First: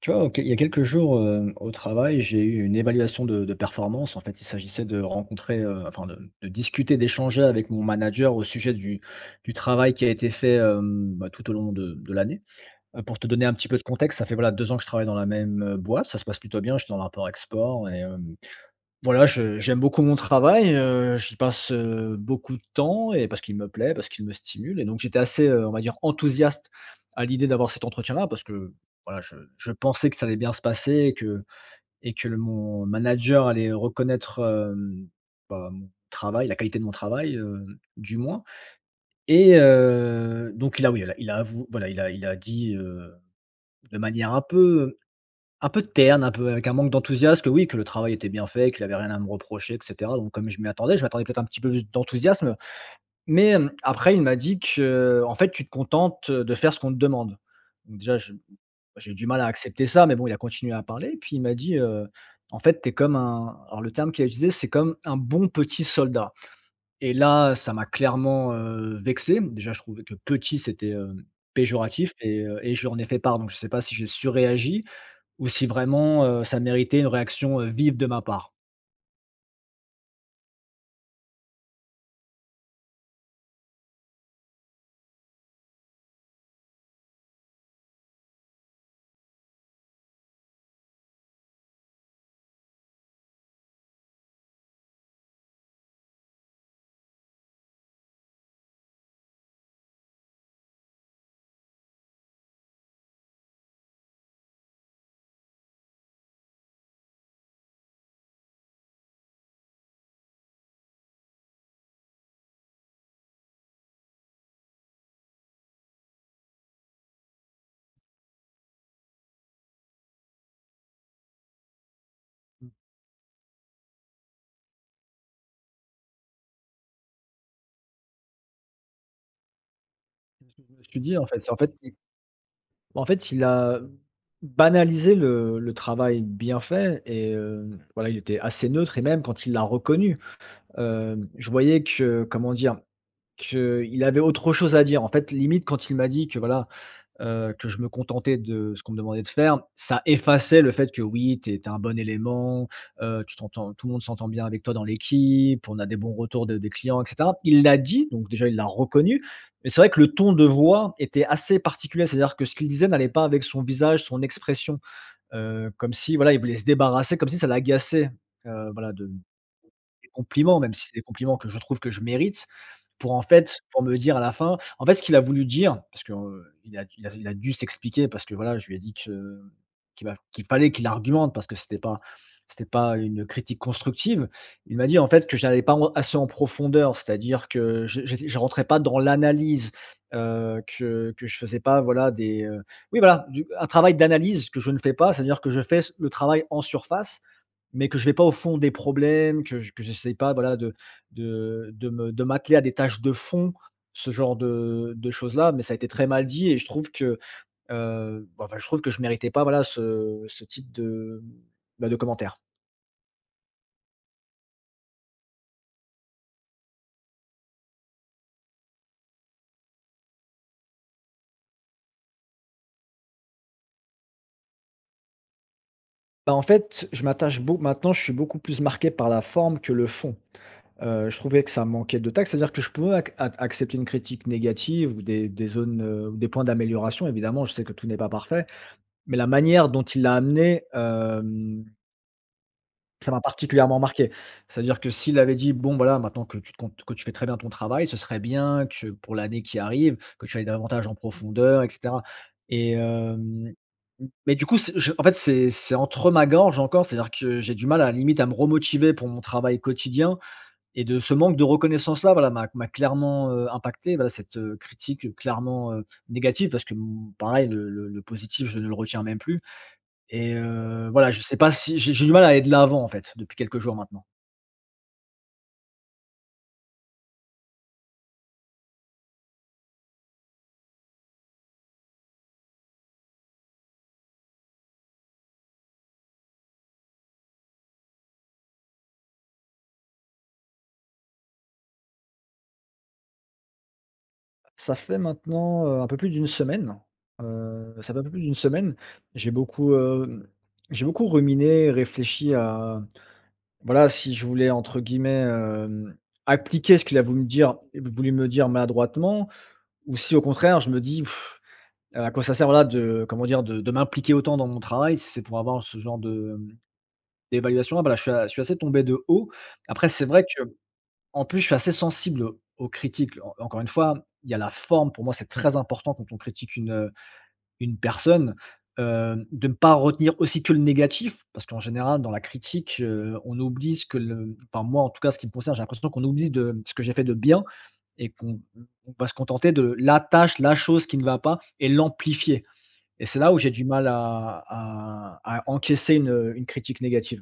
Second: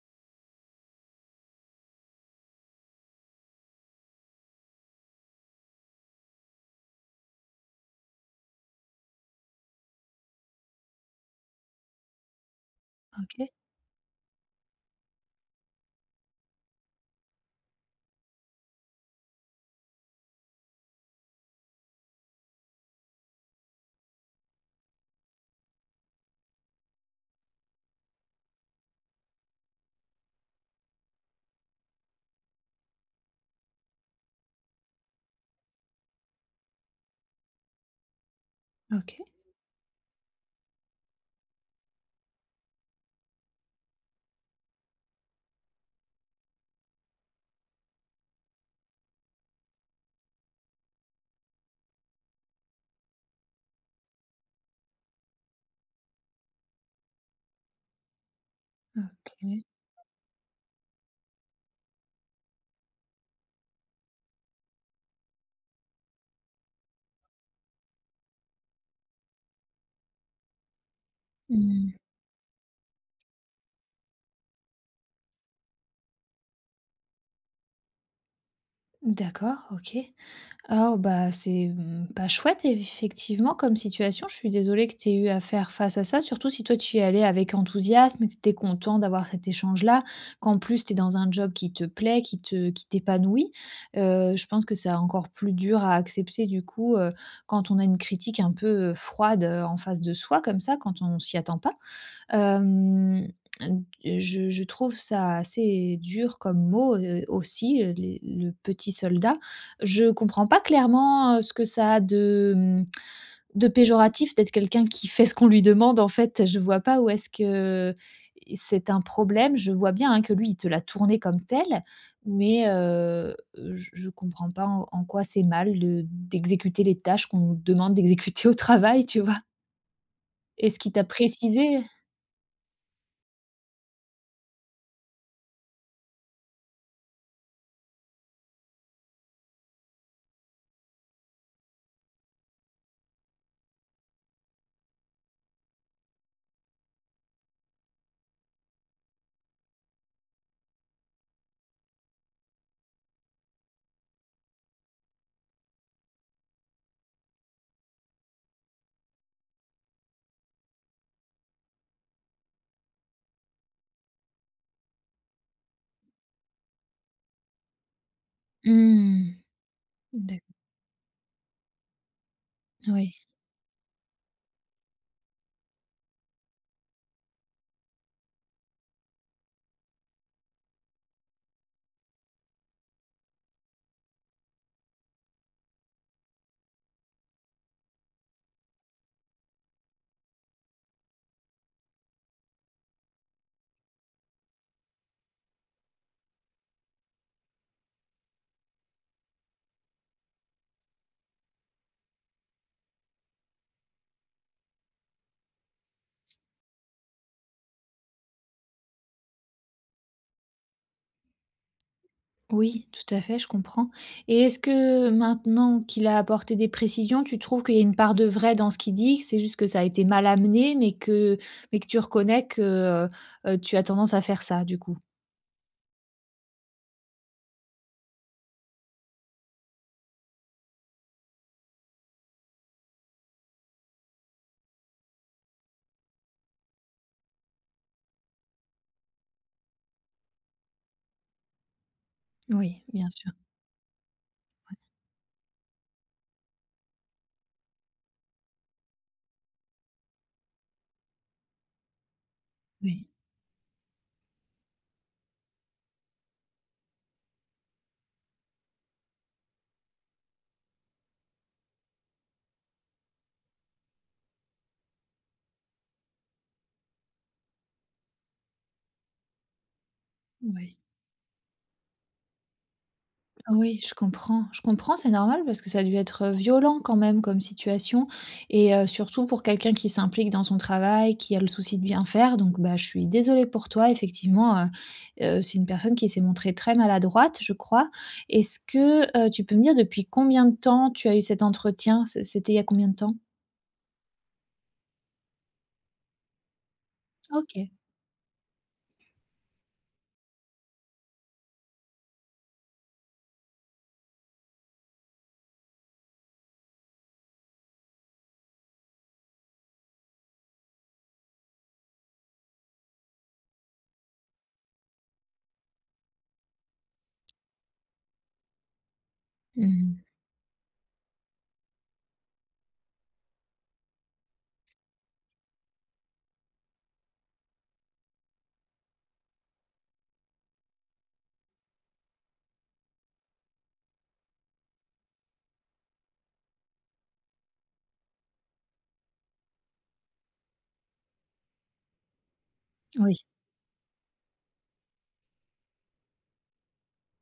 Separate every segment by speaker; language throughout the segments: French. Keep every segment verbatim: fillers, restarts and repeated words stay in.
Speaker 1: Tu vois, ok, il y a quelques jours euh, au travail, j'ai eu une évaluation de, de performance. En fait, il s'agissait de rencontrer, euh, enfin de, de discuter, d'échanger avec mon manager au sujet du, du travail qui a été fait euh, bah, tout au long de, de l'année. Euh, pour te donner
Speaker 2: OK,
Speaker 1: un petit peu de contexte, ça fait voilà deux ans que je travaille dans la même euh, boîte, ça se passe plutôt bien. Je suis dans l'import-export et euh, voilà, je j'aime beaucoup mon travail, heu, j'y passe, heu, beaucoup de temps et parce qu'il me plaît, parce qu'il me stimule et donc j'étais assez, heu, on va dire enthousiaste à l'idée d'avoir cet entretien-là parce que, voilà, je je pensais que ça allait bien se passer et que et que le mon manager allait reconnaître, hem, bah, mon travail, la qualité de mon travail, heu, du moins.
Speaker 2: OK,
Speaker 1: Et heu, donc il a oui, il a il a avou voilà, il a il a dit, heu, de manière un peu, un peu terne, un peu avec un manque d'enthousiasme, que oui, que le travail était bien fait, qu'il avait rien à me reprocher et cetera, donc comme je m'y attendais, je m'attendais peut-être un petit peu plus d'enthousiasme, mais hem, après il m'a dit que, euh, en fait: «Tu te contentes, de faire ce qu'on te demande». Donc déjà je j'ai eu du mal à
Speaker 2: OK.
Speaker 1: accepter ça, mais bon, il a continué à parler, puis il m'a dit, heu: «En fait, t'es comme un», alors le terme qu'il a utilisé, c'est: «Comme un bon petit soldat», et là, ça m'a clairement, heu, vexé. Déjà je trouvais que «petit», c'était, heu,
Speaker 2: Mmh.
Speaker 1: péjoratif et heu et je lui en ai fait part, donc je sais pas si j'ai surréagi ou si vraiment, heu, ça méritait une réaction, heu, vive de ma part.
Speaker 2: D'accord, OK. Ah bah, c'est, mmh, pas chouette effectivement comme situation. Je suis désolée que tu aies eu à faire face à ça, surtout si toi tu y allais avec enthousiasme et que tu étais content d'avoir cet échange-là, qu'en plus tu es dans un job qui te plaît, qui te qui t'épanouit. Heu, je pense que c'est encore plus dur à accepter du coup, heu, quand on a une critique un peu, heu, froide, heu, en face de soi comme ça, quand on s'y attend pas. Hem, je je trouve ça assez dur comme mot, heu, aussi, heu, les le petit soldat. Je comprends pas clairement, heu, ce que ça a de, mmh, de péjoratif d'être quelqu'un qui fait ce qu'on lui demande, en fait. Je vois pas où est-ce que c'est un problème. Je vois bien, hein, que lui, il te l'a tourné comme tel, mais heu, je je comprends pas en en quoi c'est mal de d'exécuter les tâches qu'on nous demande d'exécuter au travail, tu vois?
Speaker 1: Je
Speaker 2: Est-ce
Speaker 1: me
Speaker 2: qu'il
Speaker 1: suis
Speaker 2: t'a
Speaker 1: dit en fait c'est en fait
Speaker 2: précisé?
Speaker 1: il en fait il a banalisé le le travail bien fait et heu, voilà, il était assez neutre et même quand il l'a reconnu, hem, je voyais que, comment dire? Qu'il avait autre chose à dire. En fait, limite quand il m'a dit que voilà heu, que je me contentais de ce qu'on me demandait de faire, ça effaçait le fait que oui, tu es un bon élément, heu, tu t'entends tout le monde s'entend bien avec toi dans l'équipe, on a des bons retours de des clients et cetera. Il l'a dit, donc déjà il l'a reconnu, mais c'est vrai que le ton de voix était assez particulier. C'est-à-dire que ce qu'il disait n'allait pas avec son visage, son expression, heu, comme si voilà, il voulait se débarrasser, comme si ça l'agaçait, heu, voilà de
Speaker 2: Mmh.
Speaker 1: des compliments, même si c'est des compliments que je trouve que je mérite, pour
Speaker 2: Oui,
Speaker 1: en fait, pour me dire à la fin en fait, ce qu'il a voulu dire, parce que, heu, il a il a il a dû s'expliquer parce que voilà, je lui ai dit que qu'il m'a qu'il fallait qu'il argumente parce que c'était pas c'était pas une critique constructive. Il m'a dit, en fait, que j'allais pas en assez en profondeur, c'est-à-dire que je j'étais je rentrais pas dans l'analyse, heu, que que je faisais pas, voilà, des, heu oui, voilà, du un travail d'analyse que je ne fais pas, c'est-à-dire que je fais le travail en surface mais que je vais pas au fond des problèmes, que je que j'essaie pas, voilà, de de de me de m'atteler à des tâches de fond, ce genre de de choses-là. Mais ça a été très mal dit et je trouve que, heu, bah, enfin, je trouve que je méritais pas, voilà, ce ce type de, bah, de commentaires.
Speaker 2: oui, tout à fait, je comprends. Et est-ce que maintenant qu'il a apporté des précisions, tu trouves qu'il y a une part de vrai dans ce qu'il dit, que c'est juste que ça a été mal amené, mais que, mais que tu reconnais que euh, tu as tendance à faire ça, du coup?
Speaker 1: Bah, en fait, je m'attache beaucoup maintenant, je suis beaucoup plus marqué par la forme que le fond. Heu, je trouvais que ça manquait de tact, c'est-à-dire que je pouvais ac ac accepter une critique négative ou des des zones, heu, ou des points d'amélioration. Évidemment, je sais que tout n'est pas parfait, mais la manière dont il l'a amené, euh,
Speaker 2: Oui, bien
Speaker 1: ça m'a
Speaker 2: sûr.
Speaker 1: particulièrement marqué. C'est-à-dire que s'il avait dit: «Bon, voilà, maintenant que tu te comptes que tu fais très bien ton travail, ce serait bien que pour l'année qui arrive, que tu ailles davantage en profondeur» et cetera et
Speaker 2: Oui,
Speaker 1: hem, mais du coup, c'est je en fait, c'est c'est entre ma gorge encore, c'est-à-dire que j'ai du mal à la limite à me remotiver pour mon travail quotidien et de ce manque de reconnaissance-là, voilà, m'a m'a clairement, heu, impacté. Voilà, cette, heu, critique, clairement, heu, négative parce que, mmh, pareil, le le le positif, je ne le retiens même plus. Et
Speaker 2: oui.
Speaker 1: heu, voilà, je sais pas si j'ai j'ai du mal à aller de l'avant, en fait, depuis quelques jours
Speaker 2: Oui, je
Speaker 1: maintenant.
Speaker 2: comprends. Je comprends, c'est normal parce que ça a dû être violent quand même comme situation et heu, surtout pour quelqu'un qui s'implique dans son travail, qui a le souci de bien faire donc bah, je suis désolée pour toi effectivement, heu heu, c'est une personne qui s'est montrée très maladroite, je crois. Est-ce que, heu, tu peux me dire depuis combien de temps tu as eu cet entretien? C c'était il y a combien de temps?
Speaker 1: Ça fait maintenant, heu, un peu plus d'une semaine,
Speaker 2: OK.
Speaker 1: heu, ça fait un peu plus d'une semaine. J'ai beaucoup, hem, j'ai beaucoup ruminé, réfléchi à, voilà, si je voulais, entre guillemets, hem, appliquer ce qu'il a voulu me dire voulu me dire maladroitement, ou si au contraire je me dis: pff, «À quoi ça sert, voilà, de comment dire, de de m'impliquer autant dans mon travail si c'est pour avoir ce genre de, hem, d'évaluation?» Voilà, je suis je suis assez tombé de haut. Après
Speaker 2: Mmh.
Speaker 1: c'est vrai que en plus, je suis assez sensible aux critiques. En Encore une fois, il y a la forme, pour moi, c'est très important quand on critique une, une personne, heu, de ne pas retenir aussi que le négatif. Parce qu'en général, dans la critique, heu, on oublie ce que le enfin moi, en tout cas, ce qui me concerne, j'ai l'impression qu'on oublie de ce que j'ai fait de bien et qu'on on va se contenter de la tâche, la chose qui ne va pas et l'amplifier et
Speaker 2: Oui.
Speaker 1: c'est là où j'ai du mal à à à encaisser une, une critique négative.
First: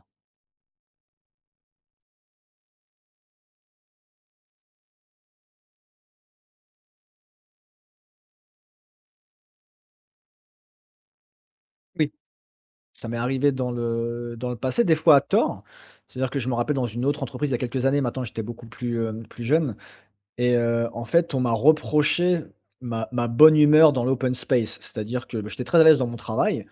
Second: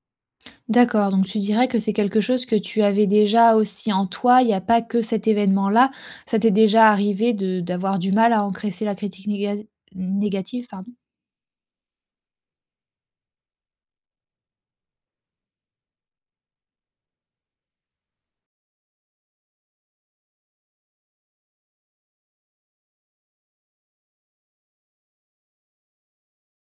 Speaker 2: D'accord, donc tu dirais que c'est quelque chose que tu avais déjà aussi en toi, il n'y a pas que cet événement-là. Ça t'est déjà arrivé de d'avoir du mal à encaisser la critique néga négative, pardon?
Speaker 1: Oui. Ça m'est arrivé dans le dans le passé, des fois à tort. C'est-à-dire que je me rappelle dans une autre entreprise il y a quelques années maintenant, j'étais beaucoup plus, heu, plus jeune et heu, en fait, on m'a reproché ma ma bonne humeur dans l'open space. C'est-à-dire que, bah, j'étais très à l'aise dans mon travail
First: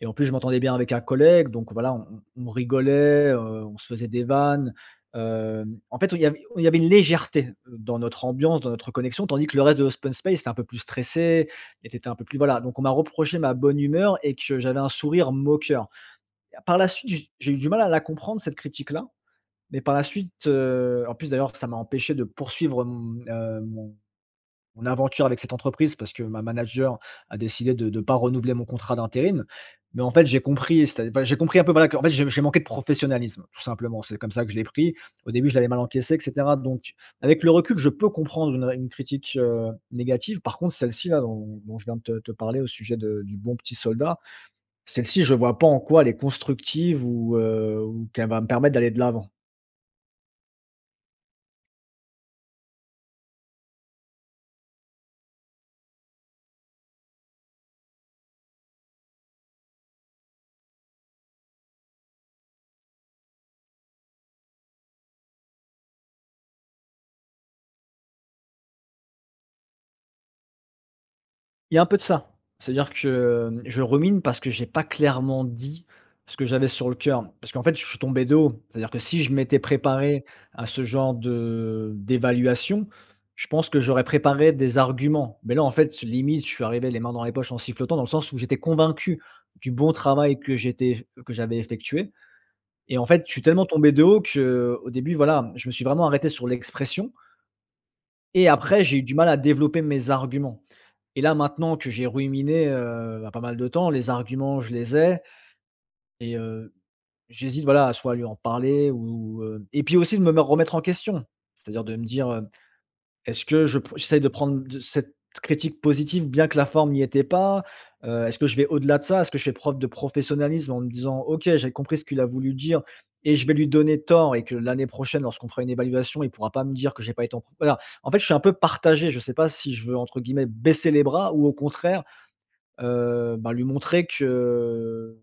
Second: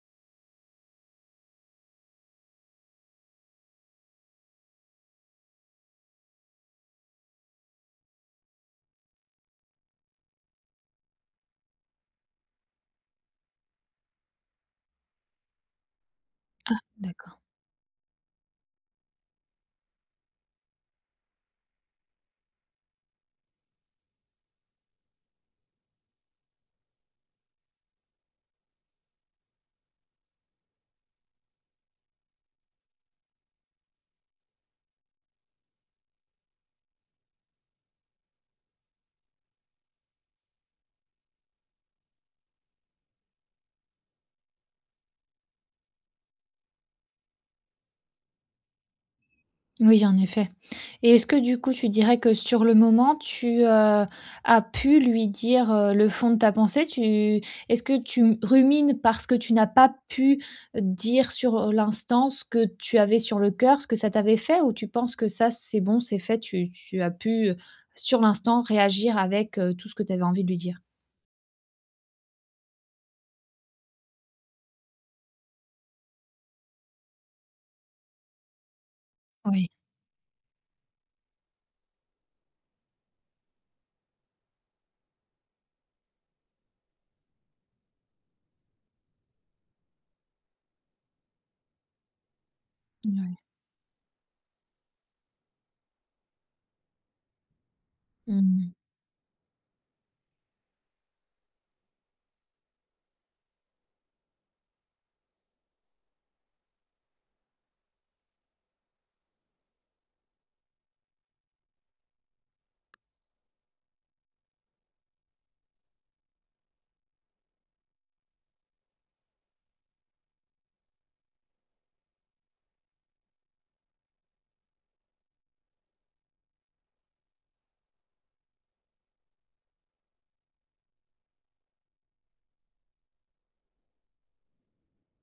Speaker 1: et en plus je m'entendais bien avec un collègue donc voilà, on on rigolait, heu, on se faisait des vannes. Hem, en fait, il y avait il y avait une légèreté dans notre ambiance, dans notre connexion, tandis que le reste de l'open space était un peu plus stressé était un peu plus voilà, donc on m'a reproché ma bonne humeur et que j'avais un sourire moqueur. Par la suite, j'ai
Speaker 2: D'accord.
Speaker 1: j'ai eu du mal à la comprendre cette critique-là, mais par la suite, heu, en plus d'ailleurs ça m'a empêché de poursuivre mon, heu, mon mon aventure avec cette entreprise parce que ma manager a décidé de ne pas renouveler mon contrat d'intérim. Mais en fait, j'ai compris, c'est enfin j'ai compris un peu voilà que, en fait j'ai j'ai manqué de professionnalisme, tout simplement. C'est comme ça que je l'ai pris. Au début, je l'avais mal encaissé et cetera. Donc avec le recul, je peux comprendre une une critique, heu, négative. Par contre, celle-ci là dont dont je viens de te te parler au sujet de du bon petit soldat, celle-ci, je vois pas en quoi elle est constructive ou, heu, ou qu'elle va me permettre d'aller de l'avant.
Speaker 2: Oui, en effet. Et est-ce que du coup, tu dirais que sur le moment, tu, heu, as pu lui dire, heu, le fond de ta pensée? Tu est-ce que tu rumines parce que tu n'as pas pu euh, dire sur euh, l'instant ce que tu avais sur le cœur, ce que ça t'avait fait? Ou tu penses que ça, c'est bon, c'est fait, tu tu as pu, heu, sur l'instant réagir avec, heu, tout ce que tu avais envie de lui dire?
Speaker 1: Il y a un peu de ça. C'est-à-dire que, hem, je rumine parce que j'ai pas clairement dit ce que j'avais sur le cœur. Parce qu'en fait, je suis tombé de haut. C'est-à-dire que si je m'étais
Speaker 2: Oui,
Speaker 1: préparé à ce genre de d'évaluation, je pense que j'aurais préparé des arguments. Mais là, en fait, limite, je suis arrivé les mains dans les poches en sifflotant, dans le sens où j'étais convaincu du bon travail que j'étais que j'avais effectué et en fait, je
Speaker 2: oui.
Speaker 1: suis tellement tombé de haut que, au début, voilà, je me suis vraiment arrêté sur l'expression. Et
Speaker 2: Mmh.
Speaker 1: après, j'ai eu du mal à développer mes arguments. Et là, maintenant que j'ai ruminé, heu, bah, pas mal de temps, les arguments, je les ai. Et heu, j'hésite, voilà, à soit lui en parler ou, heu et puis aussi de me me remettre en question. C'est-à-dire de me dire, heu est-ce que je pr j'essaye de prendre de cette critique positive bien que la forme n'y était pas? Heu, est-ce que je vais au-delà de ça? Est-ce que je fais preuve de professionnalisme en me disant: «OK, j'ai compris ce qu'il a voulu dire et je vais lui donner tort et que l'année prochaine lorsqu'on fera une évaluation, il pourra pas me dire que j'ai pas été en pro», voilà. En fait, je suis un peu partagé. Je sais pas si je veux, entre guillemets, «baisser les bras» ou au contraire, heu, bah, lui montrer que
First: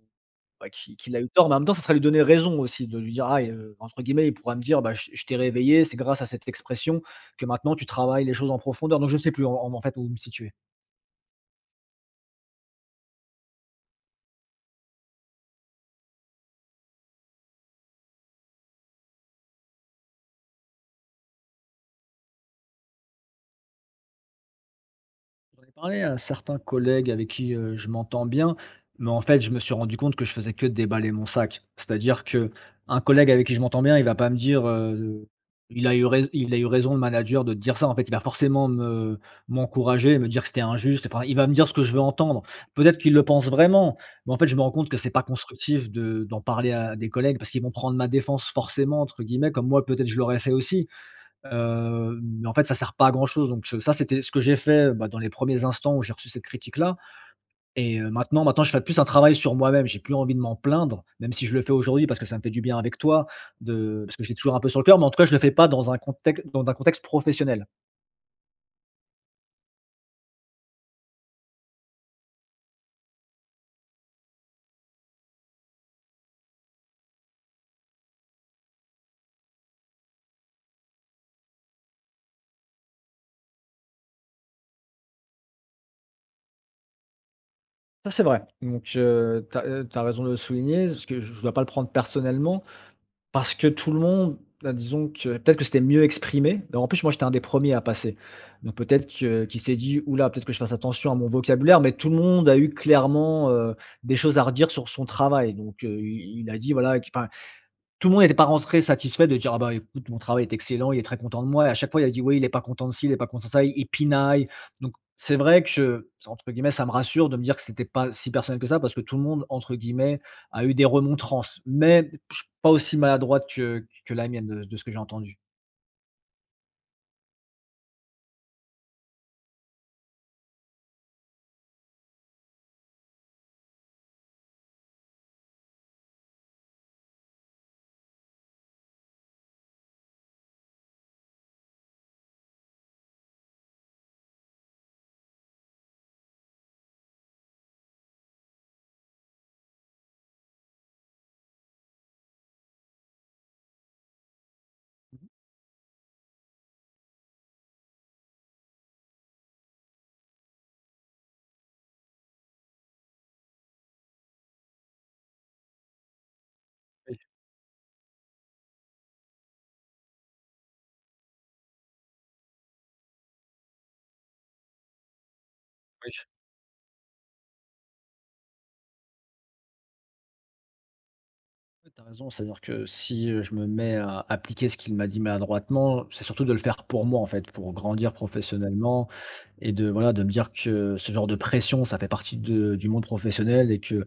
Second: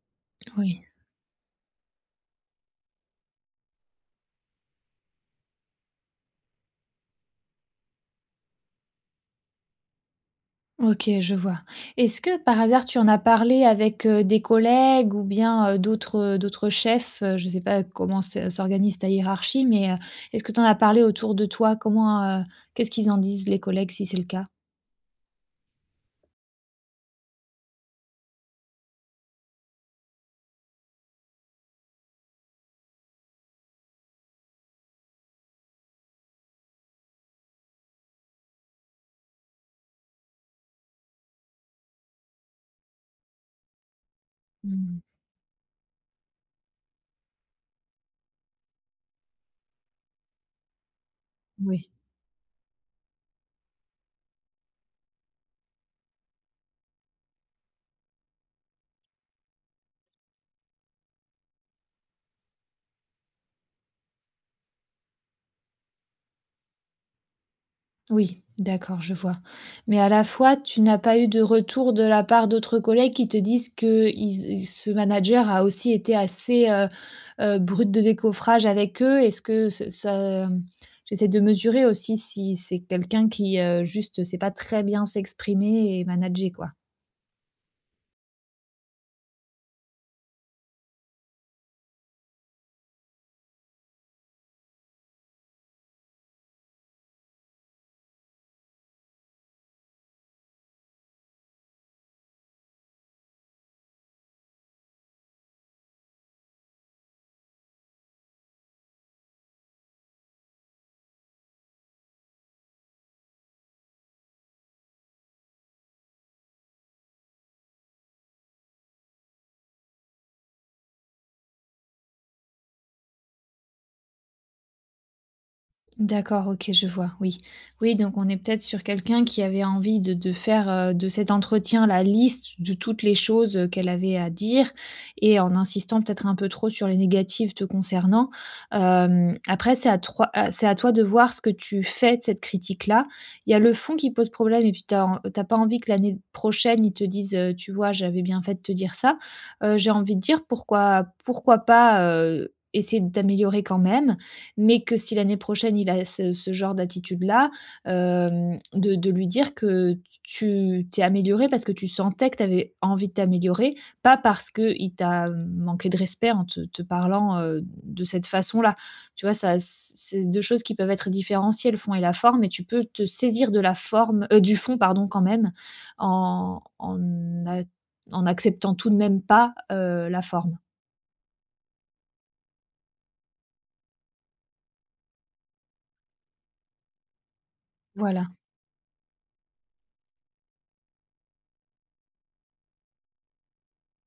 Speaker 1: bah,
Speaker 2: Oui.
Speaker 1: qu'il qu'il a eu tort. Mais en même temps, ça serait lui donner raison aussi de lui dire: «Ah», et entre guillemets, il pourra me dire: «Bah, je je t'ai réveillé, c'est grâce à cette expression que maintenant tu travailles les choses en profondeur». Donc je ne sais plus en en en fait où me situer.
Speaker 2: OK, je vois. Est-ce que par hasard tu en as parlé avec, heu, des collègues ou bien, heu, d'autres, euh, d'autres chefs? Heu, je ne sais pas comment se s'organise ta hiérarchie, mais, heu, est-ce que tu en as parlé autour de toi? Comment, heu, qu'est-ce qu'ils en disent les collègues si c'est le cas?
Speaker 1: Ai parlé à certains collègues avec qui, heu, je m'entends bien, mais en fait, je me suis rendu compte que je faisais que déballer mon sac. C'est-à-dire que un collègue avec qui je m'entends bien, il va pas me dire, heu: «Il a eu rais il a eu raison le manager de te dire ça». En fait, il va forcément me m'encourager, me dire que c'était injuste, enfin, il va me dire ce que je veux entendre. Peut-être qu'il le pense vraiment, mais en fait, je me rends compte que
Speaker 2: Mmh.
Speaker 1: c'est pas constructif de d'en parler à des collègues parce qu'ils vont prendre ma défense, «forcément» entre guillemets, comme moi peut-être je l'aurais fait aussi.
Speaker 2: Oui.
Speaker 1: Heu, mais en fait, ça sert pas à grand chose. Donc ce ça, c'était ce que j'ai fait, bah, dans les premiers instants où j'ai reçu cette critique-là. Et heu, maintenant maintenant, je fais plus un travail sur moi-même. J'ai plus envie de m'en plaindre, même si je le fais aujourd'hui parce que ça me fait du bien avec toi, de parce que j'ai toujours un peu sur le cœur, mais en tout cas, je le fais pas dans un contexte dans un contexte professionnel.
Speaker 2: Oui, d'accord, je vois. Mais à la fois, tu n'as pas eu de retour de la part d'autres collègues qui te disent que ils euh, ce manager a aussi été assez, heu heu, brut de décoffrage avec eux? Est-ce que ce ça, j'essaie de mesurer aussi si c'est quelqu'un qui, heu, juste sait pas très bien s'exprimer et manager, quoi.
Speaker 1: Ça, c'est vrai, donc heu, tu as raison de le souligner, parce que je ne dois pas le prendre personnellement. Parce que tout le monde, bah, disons que peut-être que c'était mieux exprimé. Alors, en plus, moi, j'étais un des premiers à passer. Donc peut-être que qu'il s'est dit: «Ouh là, peut-être que je fasse attention à mon vocabulaire», mais tout le monde a eu clairement, heu, des choses à redire sur son travail. Donc heu, i il a dit voilà, qu enfin tout le monde n'était pas rentré satisfait de dire: «Ah bah, écoute, mon travail est excellent, il est très content de moi», et à chaque fois, il a dit: «Oui, il est pas content de ci, il est pas content de ça», il il pinaille. Donc c'est vrai que je, entre guillemets, ça me rassure de me dire que c'était pas si personnel que ça, parce que tout le monde, entre guillemets, a eu des «remontrances», mais je pas aussi maladroite que que la mienne de de ce que j'ai entendu.
Speaker 2: D'accord, OK, je vois, oui. Oui, donc on est peut-être sur quelqu'un qui avait envie de de faire, heu, de cet entretien, la liste de toutes les choses, heu, qu'elle avait à dire et en insistant peut-être un peu trop sur les négatives te concernant. Hem, après c'est à troi à c'est à toi de voir ce que tu fais de cette critique-là. Il y a le fond qui pose problème et puis t'as en tu pas envie que l'année prochaine, ils te disent, heu: «Tu vois, j'avais bien fait de te dire ça». Heu, j'ai envie de dire pourquoi pourquoi pas, heu, essayer de t'améliorer quand même? Mais que si l'année prochaine il a ce ce genre d'attitude-là, hem, de de lui dire que tu t'es amélioré parce que tu sentais que tu avais envie de t'améliorer, pas parce qu'il t'a manqué de respect en te te
Speaker 1: Oui,
Speaker 2: parlant, heu, de cette façon-là. Tu vois? Ça c'est deux choses qui peuvent être différenciées, le fond et la forme et tu peux te saisir de la forme, heu, du fond pardon quand même,
Speaker 1: oui.
Speaker 2: en en a en acceptant tout de même pas, heu, la forme.
Speaker 1: Ouais, tu raison, c'est-à-dire que si, heu, je me mets à appliquer ce qu'il m'a dit maladroitement, c'est surtout de le faire pour moi, en fait, pour grandir. Mmh.
Speaker 2: Voilà.
Speaker 1: Professionnellement, et de voilà, de me dire que ce genre de pression, ça fait partie de du monde professionnel et que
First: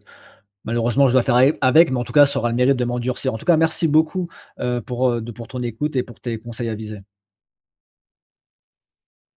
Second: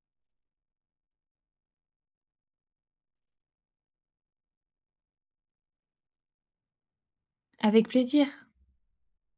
Speaker 1: malheureusement je dois faire ae avec, mais en tout cas, ça aura le mérite de m'endurcir. En tout cas, merci beaucoup, heu, pour, heu, de pour ton écoute et pour tes conseils avisés.
Speaker 2: Avec plaisir.